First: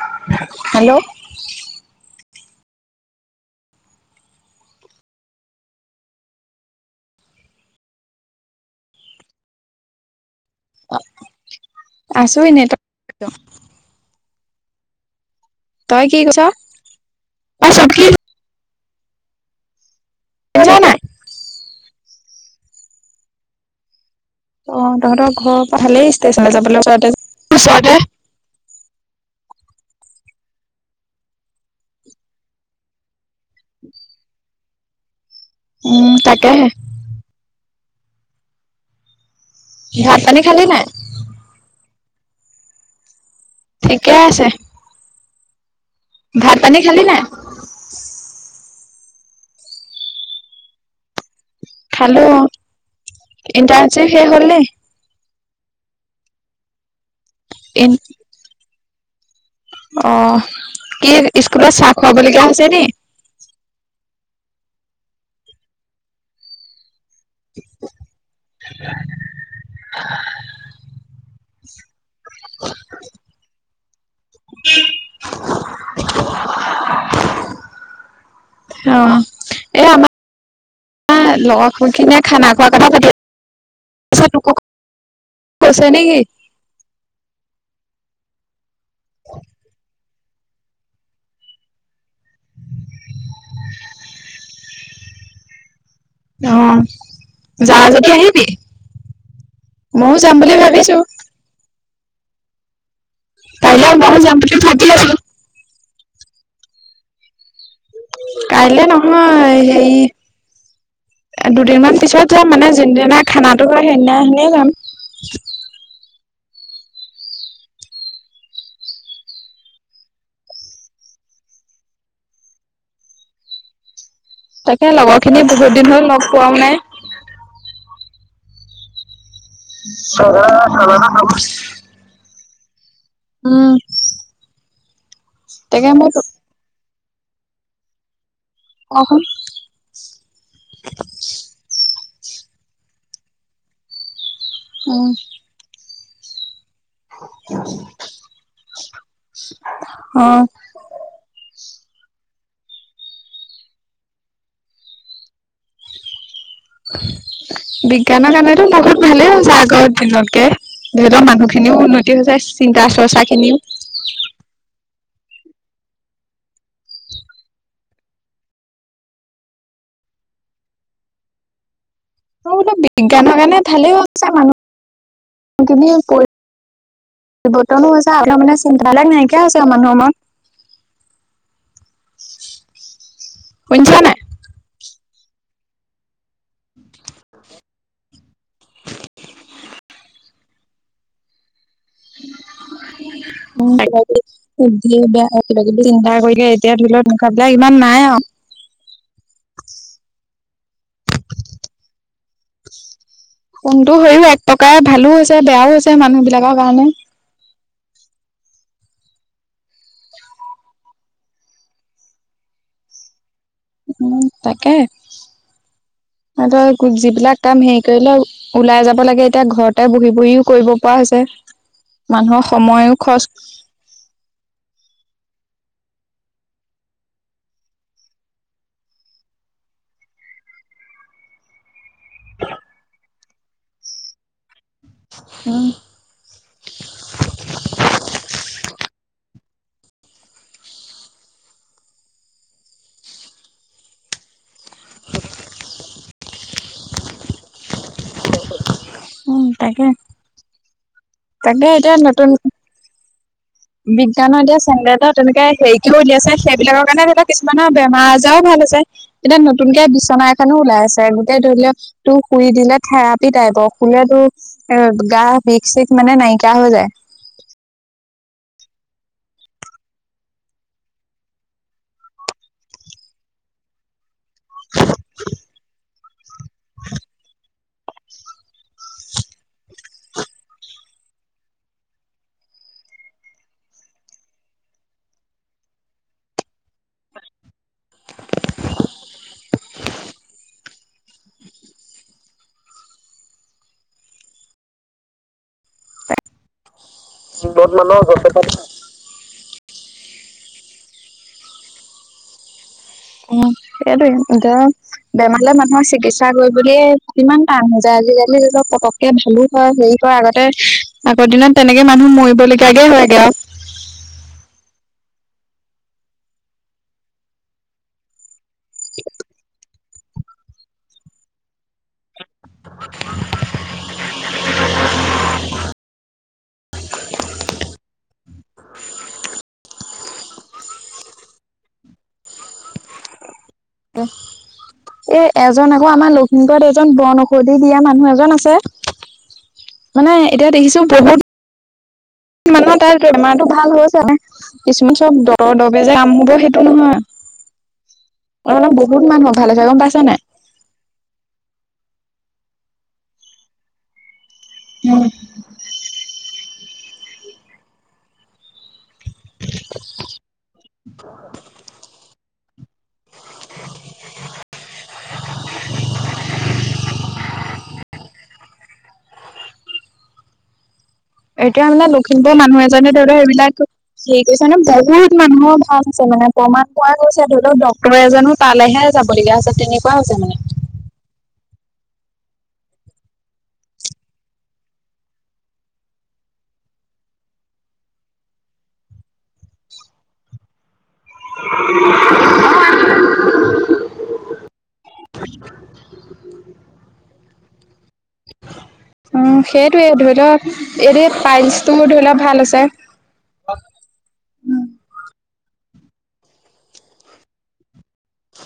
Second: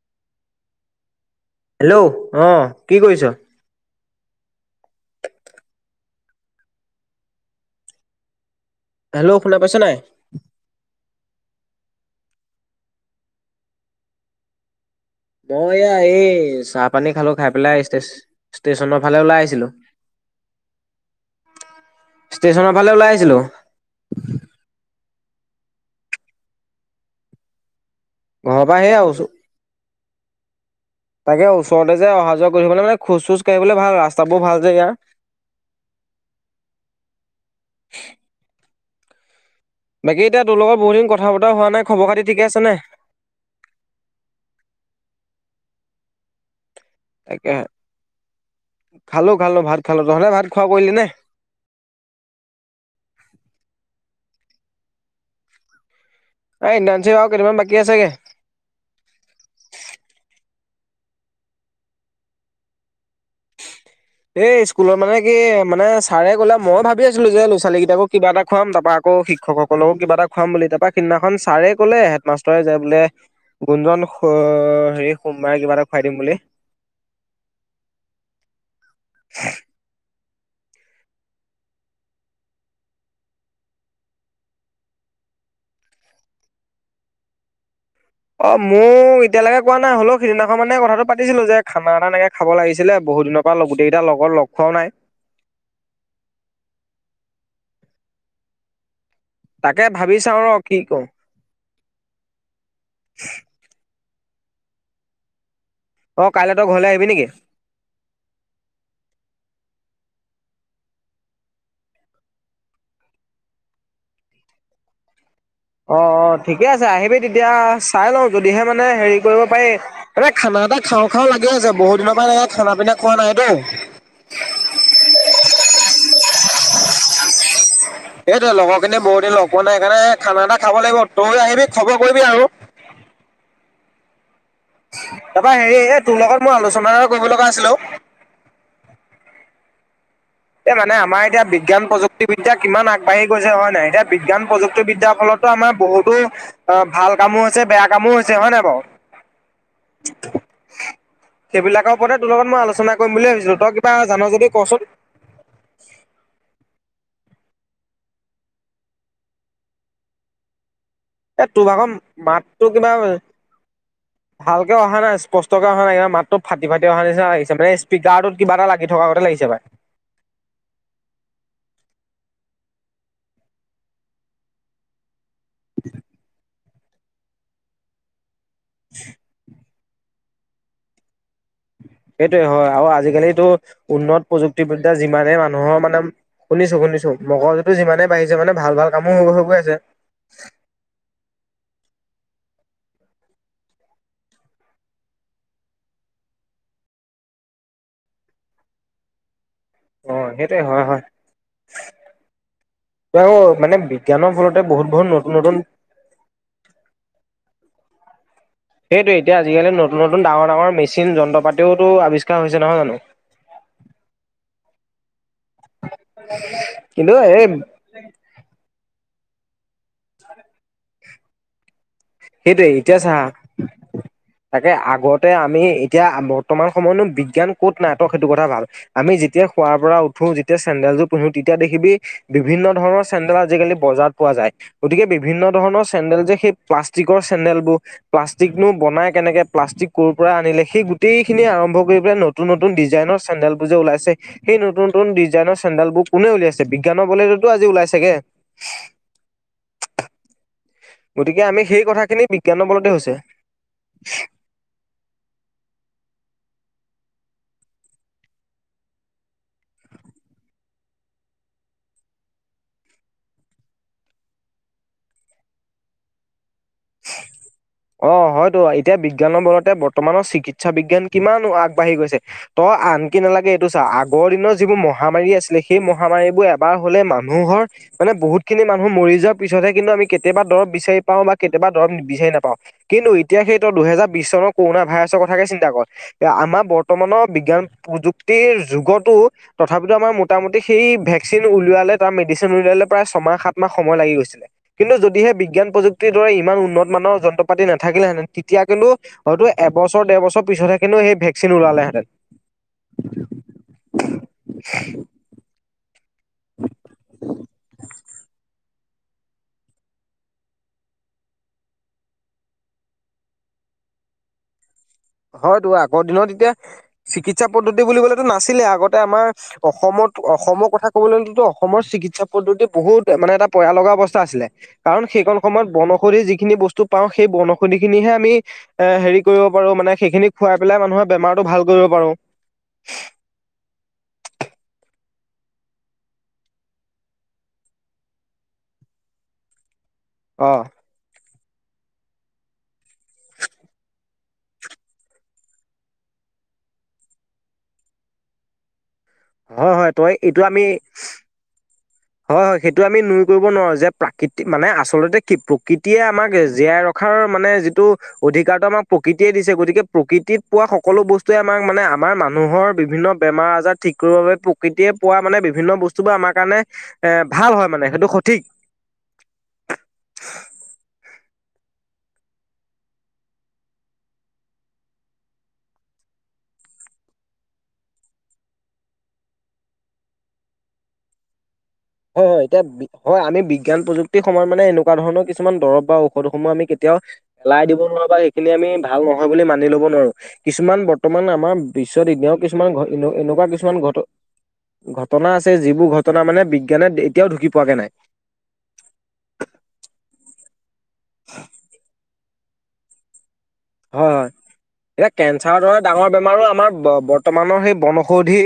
[unintelligible] Hello, hello অ', কি কৰিছ। হেল্ল' শুনা পাইছ নাই। আছো এনে ত মই এয়া কি এই চাহ পানী খালো খাই পেলাই কৈছ ষ্টেচনৰ ফালে ওলাই আহিছিলো। নাই [unintelligible] ষ্টেচনৰ ফালে ওলাই আহিছিলো। অ', তহঁতৰ ঘৰৰ পৰা ভালেই ষ্টেচনে যাবলৈ ওচৰতে ওচৰ ঘৰৰ পৰা সে তাকে ওচৰতে যে অহা যোৱা কৰিবলৈ মানে খোজ চোজ কঢ়িবলৈ ভাল ৰাস্তাবোৰ ভাল যে ইয়াৰ উম, তাকেহে [unintelligible] ভাত বাকী পানী এতিয়া তোৰ খালি লগৰ নাই বহুতদিন কথা বতৰা হোৱা নাই খবৰ খাতি ঠিকে আছেনে। ঠিকে আছে। ভাত পানী খালি। নাই তাকে খালো, খালো ভাত খালো তহলে ভাত খোৱা কৰিলি নে খালো ইনটাৰশিপ শেষ হ'ল নি। এ ইন্তাৰনচিপ আৰু কেইদিনমান বাকি আছে গে। অ', কি স্কুলত চাহ খুৱাবলগীয়া হৈছে নি? এই স্কুলত মানে কি মানে ছাৰে গলে মই ভাবি ভাবি আছিলো যে ল' ছোৱালী কিতাকক কিবা এটা খাম তাৰপা আকৌিককসকলক কিবা এটা খাম বুলি তাৰাপৰা, সিদিনাখন ছাৰে ক'লে হেডমাষ্টৰে যায় বোলে। গোঞজন হেৰি সোমবাৰে কিবা এটা খুৱাই দিম বুলি। অ' এ আমাৰ লগৰ খিনিয় খানা খোৱাৰ কথা চ নেকি? অ' মোক এতিয়ালৈকে কোৱা নাই হ'লেও সিদিনাখন মানে কথাটো পাতিছিলো যে খানা এা এনেকে খাব লাগিছিলে বহুত দিনৰ পৰা গোটেইকেইটা লগত লগ খুৱও নাই, অ' যা যদি আহিবি তাকে ভাবি ময়ও যাম চাওঁ ৰ বুলি কি ভাবিছো। কওঁ কাইলে ব যাম্পতি থাক আছো। অ' কাইলৈ তই ঘৰলে আহিবি নেকি? কাইলে নহয় সে, দুদিনমান পিছত যাম মানে যোনদিনা খানাটো খা সেইদিনাখনিয়ে যাম। অ' অ' ঠিকে আছে আহিবি তেতিয়া চাই লওঁ যদিহে মানে হেৰি কৰিব পাৰি মানে খানা এটা খা খাৰ খাও লাগি আছে বহুত দিনৰ পৰা এ খানা পিনা খোৱা নাইতো তাকে লগৰ খিনি বহুত দিন হল লগ পোৱাও নাই। এইটো লগৰখিনি বহুত দিন লগ পোৱা নাই সেইকাৰণে খানা এটা খাব লাগিব তই আহিবি খবৰ কৰিবি আৰু উম। তাৰপৰা হেৰি তোৰ লগত মই আলোচনা এটা কৰিব লগা আছিল। অ' এই মানে আমাৰ এতিয়া বিজ্ঞান প্ৰযুক্তিবিদ্যা কিমান আগবাঢ়ি গৈছে হয় নহয় এতিয়া, বি্ঞান উম প্ৰযুক্তিবিদ্যাৰ ফলতো আমাৰ বহুত অ' ভাল কামো হৈছে বেয়া কামো হৈছে হয় নাই বাৰু অ' সেইবিলাকৰ ওপতে তোৰ লগত মই আলোচনা কৰিম বুলি ভাবি তই কিবা জান যদি কচোন বিজ্ঞানৰ কাৰণতো বহুত ভালে হৈছে আগৰ দিনতকে, যিহতৰ এ তোৰ মানুহখিনিও ভাগৰ উন্নতি হৈ যায় মাতটো চিন্তা কিবা চৰ্চা খিনিও স্পষ্ট কৰা হা নাগি মাতটো ফাটি ফাটি অহা নিচি লাগিছে মানে স্পীকাৰটোত কিবা এটা লাগি থকাগতে লাগিছে পাই [inaudible] মই বোলো বিজ্ঞানৰ কাৰণে ভালেই হৈছে মানুহখিনি [unintelligible] বতনো হৈছে আপোনাৰ মানে চিন্তাব নাইকিয়া হৈছে মানুহৰ মূৰত। সেইটোৱে হয় আৰু আজিকালিটো শুনিছা নাই? উন্নত প্ৰযুক্তিবিদ্যা যিমানে মানুহৰ মানে শুনিছোঁ, শুনিছোঁ, মগৰজুটো যিমানেই বাঢ়িছে মানে ভাল ভাল কামো হৈ গৈ আছে। উম, [unintelligible] দিয়ে বেয়া কিবা কিবি চিন্তা কৰিলে এতিয়া ধৰি লওঁক [unintelligible] বিলাক ইমান নাই আৰু। [inaudible] অ', সেইটোৱে হয়, হয়। আকৌ মানে কোনটো সেও বিজ্ঞানৰ এক ফলতে প্ৰকাৰে বহুত বহুত ভালো নতুন হৈছে, নতুন বেয়াও হৈছে মানুহবিলাকৰ কাৰণে। [inaudible] সেইটোৱে এতিয়া আজিকালি নতুন নতুন ডাঙৰ ডাঙৰ মেচিন যন্ত্ৰ পাতিওতো আৱিষ্কাৰ হৈছে, নহয় জানো। উম, তাকে। আৰু ধ' কিন্তু যিবিলাক এই কাম হেৰি কৰিলে ওলাই যাব ৰিব লাগে এতিয়া ঘৰতে বহি বহিও কৰিব পৰা হৈছে। মানুহৰ সেইটোৱে সময়ো এতিয়া চাহ, খৰচ তাকে আগত তে আমি এতিয়া বৰ্তমান সময়তনো বিজ্ঞান ক'ত নাই তই সেইটো কথা ভাব, আমি যেতিয়া খোৱাৰ পৰা উঠ ঠো যেতিয়া চেন্দেলজোৰ পিন্ধো তেতিয়া দেখিবি বিভিন্ন ধৰণৰ চেন্দেল আজিকালি বজাৰত পোৱা যায়, গতিকে বিভিন্ন উম ধৰণৰ চেন্দেল যে সেই প্লাষ্ট [unintelligible] চেন্দেলবোৰ, প্লাষ্টিকনো বনাই কেনেকে প্লাষ্টিক কৰ পৰা আনিলে, সেই গোটেইখিনি আৰম্ভ কৰি [unintelligible] নতুন নতুন ডিজাইনৰ চেন্দেলবোৰ যে ওলাইছে, সেই নতুন নতুন ডিজাইনৰ চেন্দেলবোৰ কোনে উলিয়াইছে বিজ্ঞান [unintelligible] বলেতোটো আজি উলাইছেগে। উম, তাকে, তাকে। এতিয়া কথা খিনি নতুন বিজ্ঞানৰ বলতে হৈছে। বিজ্ঞানৰ এতিয়া চেন্দেলত তেনেকে হেৰিকেও উলিয়াইছে সেইবিলাকৰ কাৰণে ধৰি লোৱা কিছুমানৰ বেমাৰ আজাৰো ভাল আছে তেতিয়া নতুনকে বিচ [unintelligible] ওলাই আছে, গোটেই [unintelligible] শুই দিলে থেৰাপী টাইপৰ, শুলে তোৰ গাঁৰ বিষ চিষ মানে নাইকিয়া হৈ যায়। [inaudible] অ হয়তো এতিয়া বিজ্ঞানৰ বলতে বৰ্তমানৰ চিকিৎসা বিজ্ঞান কিমান আগবাঢ়ি গৈছে ত। আনকি নালাগে এইটো চাওঁ আগৰ দিনৰ যিবোৰ মহামাৰী আছিলে সেই মহামাৰীবোৰ এবাৰ হ'লে মানুহৰ। মানে বহুত খিনি মানুহ মৰি যোৱাৰ পিছতহে কিন্তু আমি কেতিয়াবা দৰৱ বিচাৰি পাওঁ বা কেতিয়াবা দৰব বিচাৰি নাপাও কিন্তু এতিয়া সেই ত দুহেজাৰ বিশ চনৰ কৰোণনা ভাইৰাছৰ কথাকে চিন্তা কৰ। আমাৰ বৰ্তমানৰ বিজ্ঞান প্ৰযুক্তিৰ যুগতো তথাপিতো আমাৰ মোটামুটি সেই ভেকচিন উলালে তাৰ মেডিচিন উলালে প্ৰায় ছয়াহ সাত মাহ সময় লাগি গৈছিল কিন্তু যদিহে বিজ্ঞান প্ৰযুক্তি। দৰে ইমান উন্নত মানৰ যন্ত্ৰ পাতি উন্নত মানৰ নাথাকিলে হেঁতেন যন্ত্ৰ তেতিয়া কিন্তু হয়তো। এবছৰ ডৰ বছৰ পিছতহে কিন্তনু সেই ভেকচিন ওলালেহেঁতেন। উম সেইটোয়ে এ বেমাৰলে মানুহৰ চিকিৎসা। ক গৈ বুলিয়ে কিমান টান হৈ যায় আজিকালি ধ পক। ভালো হয় হেৰি কৰে আগতে আগৰ দিনত তেনেকে মানুহ মৰিবলগীয়াাগে হয়গে আও। [inaudible] হয়তো আগৰ দিনত এতিয়া চিকিৎসা পদ্ধতি বুলিবলেতো নাছিলে আগতে আমাৰ অসমৰ। অসমৰ কথা ক'বলৈ গলেতো অসমৰ চিকিৎসা পদ্ধতি বহুত মানে এটা পযয়া লগা অৱস্থা আছিলে কাৰণ সেইখন সময়ত বনঔষধি যিখিনি বস্তু পাওঁ সেই বনৌষধি খিনিহে আমি এ হেৰি কৰিব পাৰো মানে। সেইখিনি খুৱাই পেলাই মানুহৰ বেমাৰতটো ভাল কৰিব পাৰো। এ এজন আকৌ আমাৰ লখিমপুৰত এজন বন ঔষধি দিয়া মানুহ এজন আছে। [inaudible] মানে এতিয়া অ দেখিছো বহুত। মানে তাত বেমাৰতটো ভাল হৈ হৈছে কিছুমান চব দৰ দৰগে যে আম হব সেইটো নহয়। [inaudible] অ অলপ বহুত মানুহ ভালে হৈছে হয় গম হয় পাইছ তই নাই? এইটো আমি হয় হয় সেইটো আমি নুই কৰিব নোৱাৰো যে প্ৰাকৃতি মানে উম। আচল্ততে কি প্ৰকৃতিয়ে আমাক জীয়াই ৰখা [unintelligible] মানে যিটো অধিকাৰতটো আমাক প্ৰকৃতিয়ে দিছে। গতিকে প্ৰকৃতিত পোৱা সকলো বস্তুৱে আমাক মানে আমাৰ মানুহৰ বিভিন্ন বেমাৰ আজাৰ ঠিক কৰিব বাবে প্ৰকৃতিয়ে পোৱা মানে বিভিন্ন বস্তুবোৰ আমাৰ কাৰণে এ ভাল হয় মানে, সেইটো সঠিক। এতিয়া মানে লখিমপুৰৰ মানুহ এজনে ধৰি লও সেইবিলাক সেই কৈছে নে বহুত মানুহৰ ভাল হৈছে মানে প্ৰমাণ পোৱা গৈছে ধৰি লওক ডক্তৰ এজনো তালেহে যাবলগীয়া আছে তেনেকুৱা হৈছে মানে। [inaudible] হয় হয় এতিয়া হয় আমি বিজ্ঞান প্ৰযুক্তিৰ সময়ত মানে এনেকুৱা ধৰণৰ কিছুমান দৰৱ বা ঔষধসমূহ আমি কেতিয়া [unintelligible] পেলাই দিব নোৱাৰো বা সেইখিনি আমি ভাল নহয় বুলি মানি ল'ব নোৱাৰো। কিছুমান ব বৰ্তমান আমাৰ বিশ্বত এনেও কিছুমান ঘ এনেকুৱা কিছুমান ঘট ঘটনা আছে যিবোৰ ঘটনা মানে বি এতিয়াও ঢুকি পোৱাকে নাই। অৱ, সেইটয়ে ধৰি লওক এনেই পাইলছটো ধৰি লওক ভাল হৈছে। তে হয় হয় এতিয়া কেঞ্চাৰৰ দৰে ডাঙৰ বেমাৰো আমাৰ বৰ্তমানৰ সেই বন ঔষধ ঔষধি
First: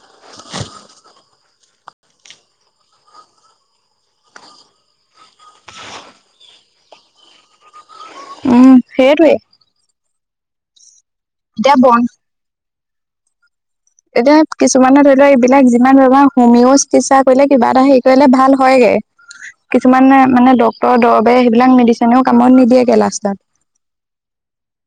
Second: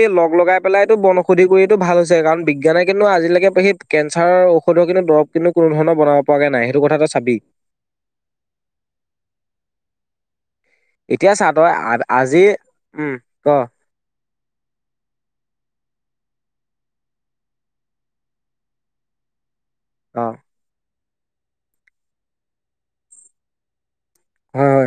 এই লগাই পেলাই এইটো বনষধ ঔষধি কৰিটো ভাল হৈছে, কাৰণ বিজ্ঞানে কিন্তু আজিলৈকে সেই কেঞ্চাৰৰ ঔষধৰ কিন্তু দৰৱ কিন্তু কোনো ধৰণৰ বনাব পৰা নাই, সেইটো কথাটো চাবি। উ'ম, সেইটোৱে। এতিয়া চা তই আজি, উ'ম, ক? এতিয়া কিছুমানে ধৰি লওক, এইবিলাক যিমান ধৰণৰ হোমিওঁ চিকিৎসা কৰিলে, কিবা এটা হেৰি কৰিলে ভাল হয়গে। [unintelligible] কিছুমানে অ হয় মানে ডক্তৰ দৰবে সেইবিলাক মেডিচনেওঁ কামত নিদিয়েগে লাষ্টাত। হয়।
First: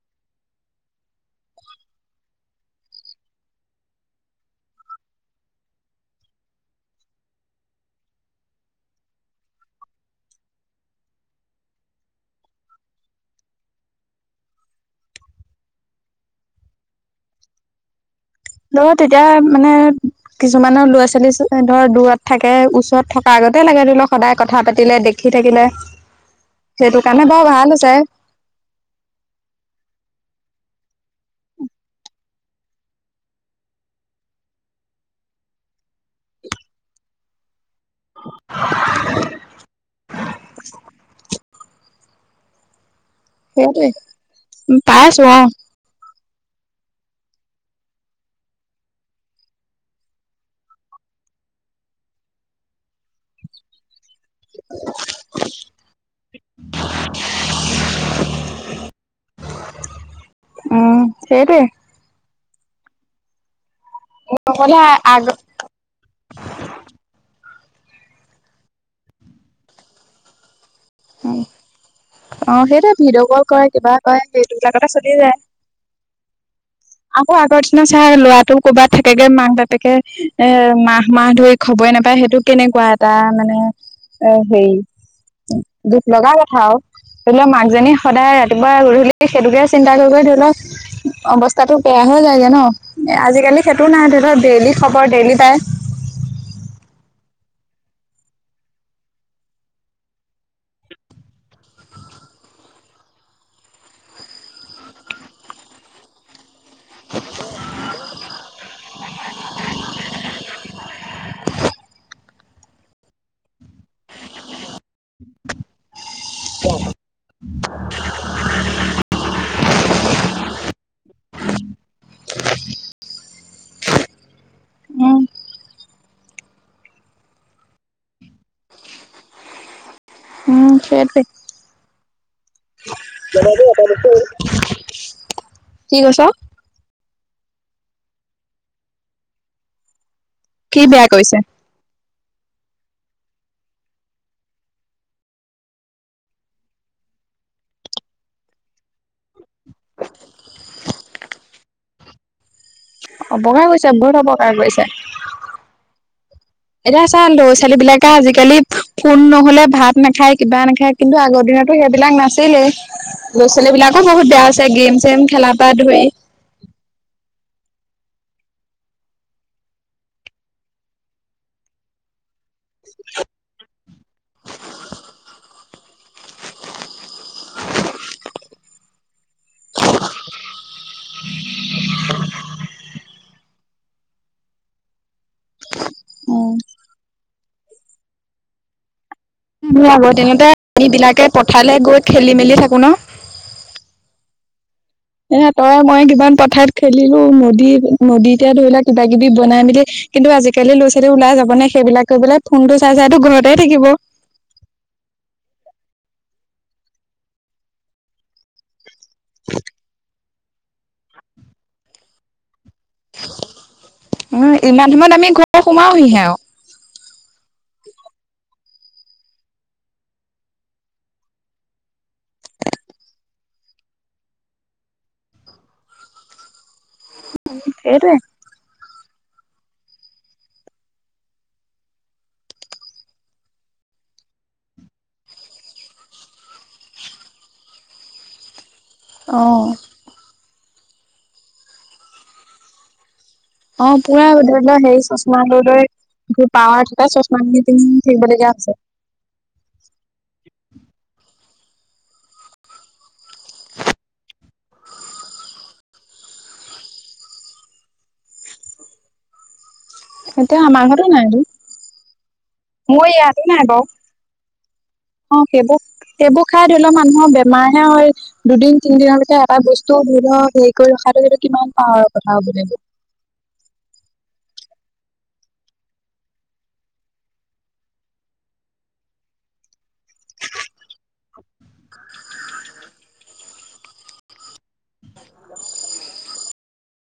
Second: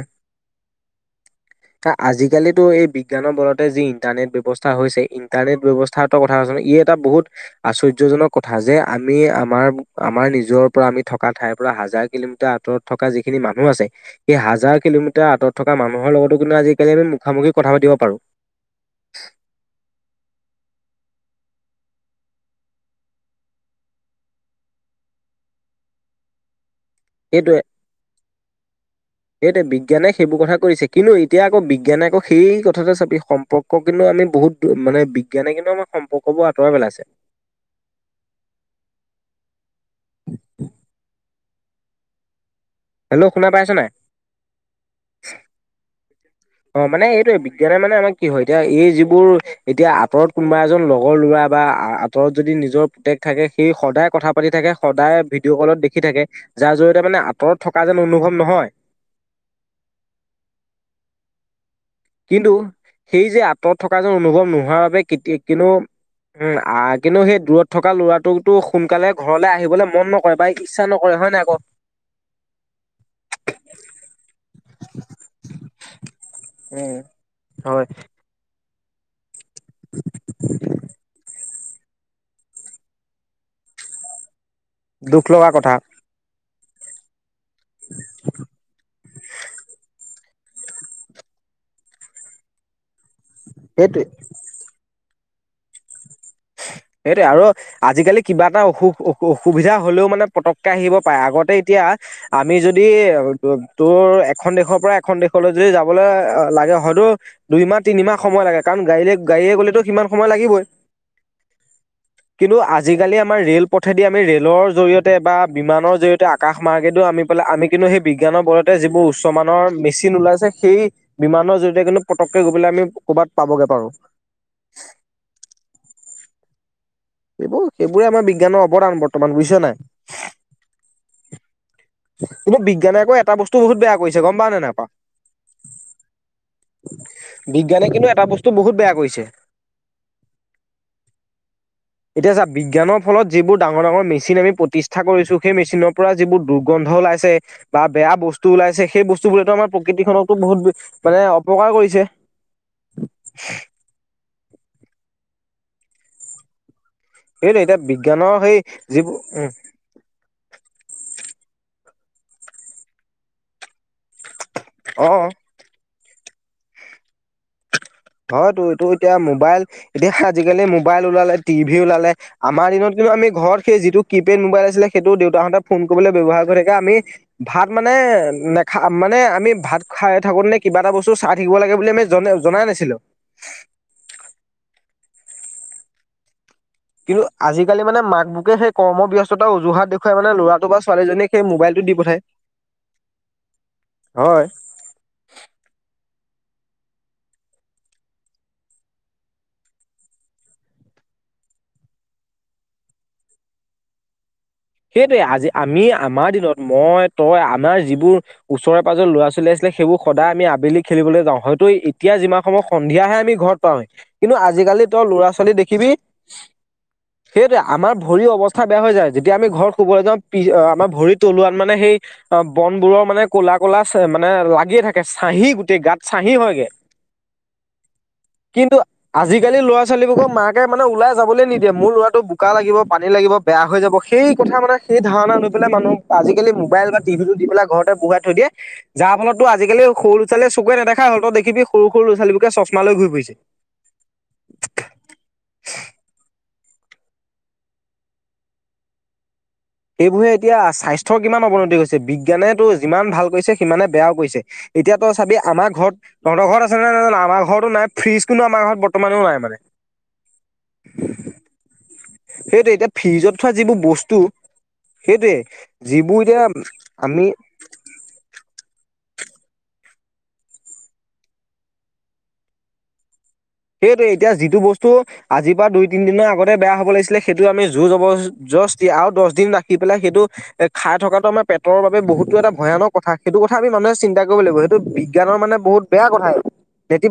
চা, আজিকালিতো এই বিজ্ঞানৰ বলতে যি ইন্টাৰনেট ব্যৱস্থা হৈছে। ইন্টাৰনেট ব্যৱস্থাৰ তই কথা কচোন? ই, এটা বহুত আশ্চৰ্য্যজনক কথা যে আমি আমাৰ, আমাৰ নিজৰ পৰা আমি থকা ঠাই পৰা হাজাৰ কিলোমিটাৰ আঁতৰত থকা যিখিনি মানুহ আছে। সেই হাজাৰ কিলোমিটাৰ আঁতৰত থকা মানুহৰ লগতো কিন্তু আজিকালি আমি মুখামুখি কথা পাতিব পাৰো। নহয়, তেতিয়া মানে কিছু কিছুমানৰ ল'ৰা ছোৱালী ধৰ দূৰত থাকে। ওচৰত থকাৰ আগতে লাগে ধৰি লওক সদায় কথা পাতিলে দেখি থাকিলে। লে। [unintelligible] সেইটোৱে, বিজ্ঞানে সেইবোৰ কথা কৰিছে। কিন্তু এতিয়া আকৌ, বিজ্ঞানে আকৌ সেই কথাতে চাবি সম্পৰ্ক কিন্তু আমি বহুত মানে বিজ্ঞানে কিন্তু আমাক সম্পৰ্কবোৰ আঁতৰাই পেলাইছে। [unintelligible] [unintelligible] হেল্ল' শুনা পাইছ নাই সেইটোৱে পাইছো। অ'। অ', মানে এইটোয়ে বিজ্ঞানে মানে আমাৰ কি? হয়, এতিয়া এই যিবোৰ এতিয়া আঁতৰত কোনোবা এজন লগৰ লৰা বা আঁতৰত যদি নিজৰ পুতেক থাকে। সেই সদায় কথা পাতি থাকে, সদায় ভিডিঅ' কলত দেখি থাকে। যাৰ জৰিয়তে মানে আঁতৰত থকা যেন অনুভৱ নহয়। [unintelligible] উ'ম। সেইটোৱে। কিন্তু, সেই যে আ থকা যেন অনুভৱ অকলে নোহোৱাৰ বাবে আগ কেতিয়া? কিন্তু উ'ম, কিন্তু সেই দূৰত থকা ল'ৰাটোকতো সোনকালে ঘৰলৈ আহিবলৈ মন নকৰে। বা ইচ্ছা হয়, নাই। আকৌ অ', সেইটোৱে ভিডিঅ' কল কৰে কিবা কৰে। সেইটোবিলাকতে চলি যায়। উম আকৌ আগৰ দিনা হয় ছাৰ ল'ৰাটো ক'ৰবাত থাকেগে। মাক বাপেকে এ মাহ- মাহ ধৰি খবৰে নাপায়। সেইটো কেনেকুৱা এটা মানে অ'। দুখ লগা কথা। দুখ লগা কথা আৰু ধৰি লওক মাকজনী সদায় ৰাতিপুৱা গধূলি সেইটোকে চিন্তা কৰি ধৰি লওঁক। অৱস্থাতটো বেয়া হৈ যায়গে ন। আজিকালি সেইটো সেইটোৱে নাই ধৰি লক ডেইলি খব -বৰ ডেইলি পাই। [unintelligible] সেইটোৱে আৰু আজিকালি কিবা এটা অসুখ অ অসুবিধা হলেওঁ মানে পতককৈ আহিব পাৰে। আগতে এতিয়া আমি যদি তোৰ এখন দেশৰ পৰা এখন দেশলৈ যদি যাবলৈ লাগে। হয়তো দুই মাহ, তিনিমাহ সময় লাগে কাৰণ গাড়ী গাড়ীয়ে গ'লেতো সিমান সময় লাগিবই। [unintelligible] কিন্তু আজিকালি আমাৰ ৰেল পথেদি আমি ৰেলৰ জৰিয়তে বা বিমানৰ জৰিয়তে আকাশ মাৰ্গে আমি পালে। আমি কিন্তু সেই বিজ্ঞানৰ বৰতে যিবোৰ উমানৰ মেচিন ওলাইছে। সেই বিমানৰ জৰিয়তে কিন্তু পতককে গৈ পেলাই আমি ক'ৰবাত পাবগে পাৰো। উ'ম। এইবোৰ, সেইবোৰে আমাৰ বিজ্ঞানৰ অৱদান বৰ্তমান বুজিছা নাই। উ'ম। সেইটোৱে। কিন্তু বিজ্ঞানে আকৌ এটা বস্তু বহুত বেয়া কৰিছে। গম পাওঁ নে নাপা। কি কৈছ বিজ্ঞানে কিন্তু এটা বস্তু বহুত বেয়া কৰিছে। কি বেয়া কৰিছে? এতিয়া চা বিজ্ঞানৰ ফলত যিবোৰ ডাঙৰ ডাঙৰ মেচিন আমি প্ৰতিষ্ঠা কৰিছো। সেই মেচিনৰ পৰা যিবোৰ দুৰ্গন্ধ ওলাইছে বা বেয়া বস্তু ওলাইছে সেই বস্তু বোৰেতু আমাৰ প্ৰকৃতিখনকো বহুত মানে অপকাৰ কৰিছে। অপকাৰ কৰিছে বহুত অপকাৰ কৰিছে। এতিয়া চা সেইটোৱে ল'ৰা-ছোৱালী এতিয়া বিলাকে বিজ্ঞানৰ সেই আজিকালি যিবোৰ ফোন উম নহ'লে ভাত নাখায় কিবা নাখায় কিন্তু আগত দিনতো সেইবিলাক নাছিলেই, ল'ৰা ছোৱালী বিলাকো বহুত বেয়া আছে গেম অ'। চেম খেলা পা ধৰি হয়টো এইটো এতিয়া মোবাইল এতিয়া আজিকালি মোবাইল ওলালে টিভি ওলালে। আমাৰ দিনত কিন্তু আমি ঘৰত সেই যিটো কিপেড মোবাইল আছিলে সেইটো দেউতাহঁতে ফোন কৰিবলৈ ব্যৱহাৰ কৰি থাকে আমি ভাত মানে নেখা মান মানে আমি ভাত খাই থাকোঁ নে কিবা এটা বস্তু চাই থাকিব লাগে বুলি আমি জন জনাই নাছিলোঁ। উম কিন্তু আজিকালি মানে মাক বুকে সেই কৰ্ম ব্যস্ত টা আমি উজুহাত আগৰ দেখুৱাই মানে দিনতে ল'ৰাটো বা আমি বিলাকে ছোৱালীজনক সেই পথাৰলৈ মোবাইলটো দি গৈ পঠায়। খেলি মেলি থাকো ন হয়। এ তই মই কিমান পথাৰত খেলিলো নদী নদী এতেয়া ধৰি লোৱা কিবা কিবি বনাই মেলি কিন্তু আজিকালি ল'ৰা ছোৱালী ওলাই যাব নে সেইবিলাক কৈ পেলাই ফোনটো চাই চাইটো ঘৰতেই থাকিব। সেইটোৱে আজি আমি আমাৰ দিনত মই তই আমাৰ যিবোৰ ওচৰে পাজৰ লৰা ছোৱালী আছিলে সেইবোৰ সদায় আমি আবেলি খেলিবলৈ যাওঁ হয়তো এতিয়া যিমান সম সন্ধিয়াহে আমি ঘৰত পওঁৱে কিন্তু উম ইমান আজিকালি তই সময়ত আমি ল'ৰা ছোৱালী ঘৰ দেখিবি সোমাওহিহে আৰু। সেইটোৱে আমাৰ ভৰি অৱস্থা বেয়া হৈ যায় এতিয়া আমি ঘৰত শুবলৈ যাওঁ পি আমাৰ ভৰিত তলুৱাত মানে সেই বন বোৰৰ মানে ক'লা কলা মানে এ লাগিয়ে থাকে ছাহি গোটেই গাত ছাহি হয়গে। সেইটোৱে। কিন্তু আজিকালি ল'ৰা ছোৱালীবোৰক মাকে মানে ওলাই যাবলৈ নিদিয়ে মোৰ ল'ৰাটো বোকা লাগিব পানী লাগিব বেয়া হৈ যাব। সেই কথা মানে সেই ধাৰণা লৈ পেলাই মানুহ আজিকালি মোবাইল বা টিভি টো দি পেলাই ঘৰতে বহাই থৈ দিয়ে যাৰ ফলতো অ', আজিকালি সৰু লৰা ছোৱালী চকুৰে নেদেখা হল দেখিবি সৰু লৰা ছোৱালী চশম লৈ ঘূৰি ফুৰিছে। অ পুৰা ধৰি লোৱা হেৰি চচমা লৈ লৈ পাৱাৰ থকা চশমা থাকিবলগীয়া হৈছে। সেইবোৰে এতিয়া স্বাস্থ্যৰ কিমান অৱনতি হৈছে বিজ্ঞানে যিমান ভাল কৰিছে সিমানে বেয়াও কৰিছে। এতিয়া তই চাবি আমাৰ ঘৰত, তহঁতৰ ঘৰত আছে নে নাই নাজানো আমাৰ ঘৰতো নাই ফ্ৰিজ, কিন্তু আমাৰ ঘৰত বৰ্তমানেও নাই মানে। এতিয়া আমাৰ ঘৰতো নাইটো। সেইটোৱে এতিয়া ফ্ৰিজত থোৱা যিবোৰ বস্তু সেইটোৱে অ', সেইবোৰ, যিবোৰ এতিয়া সেইবোৰ খাই ধৰি ল আমি মানুহৰ বেমাৰহে হয় দুদিন তিনিদিনৰ ভিতৰত এটা বস্তু ধৰি লওক হেৰি কৰি ৰখাটো সটো কিমান পাহৰ কথা হ'ব লাগিব। সেইটোয়ে, এতিয়া যিটো বস্তু আজিৰ পৰা দুই-তিনিদিনৰ আগতে বেয়া হ'ব লাগিছিলে, সেইটো আমি জোৰ-জব-জ দস্তি আৰু দশ দিন ৰাখি পেলাই সেইটো এ খাই থকাতটো আমাৰ পেটৰ বাবে বহুতো এটা ভয়ানক কথা। সেইটো কথা আমি মানুহে চিন্তা কৰিব লাগিব, সেইটো বিজ্ঞানৰ মানে বহুত বেয়া কথা। বে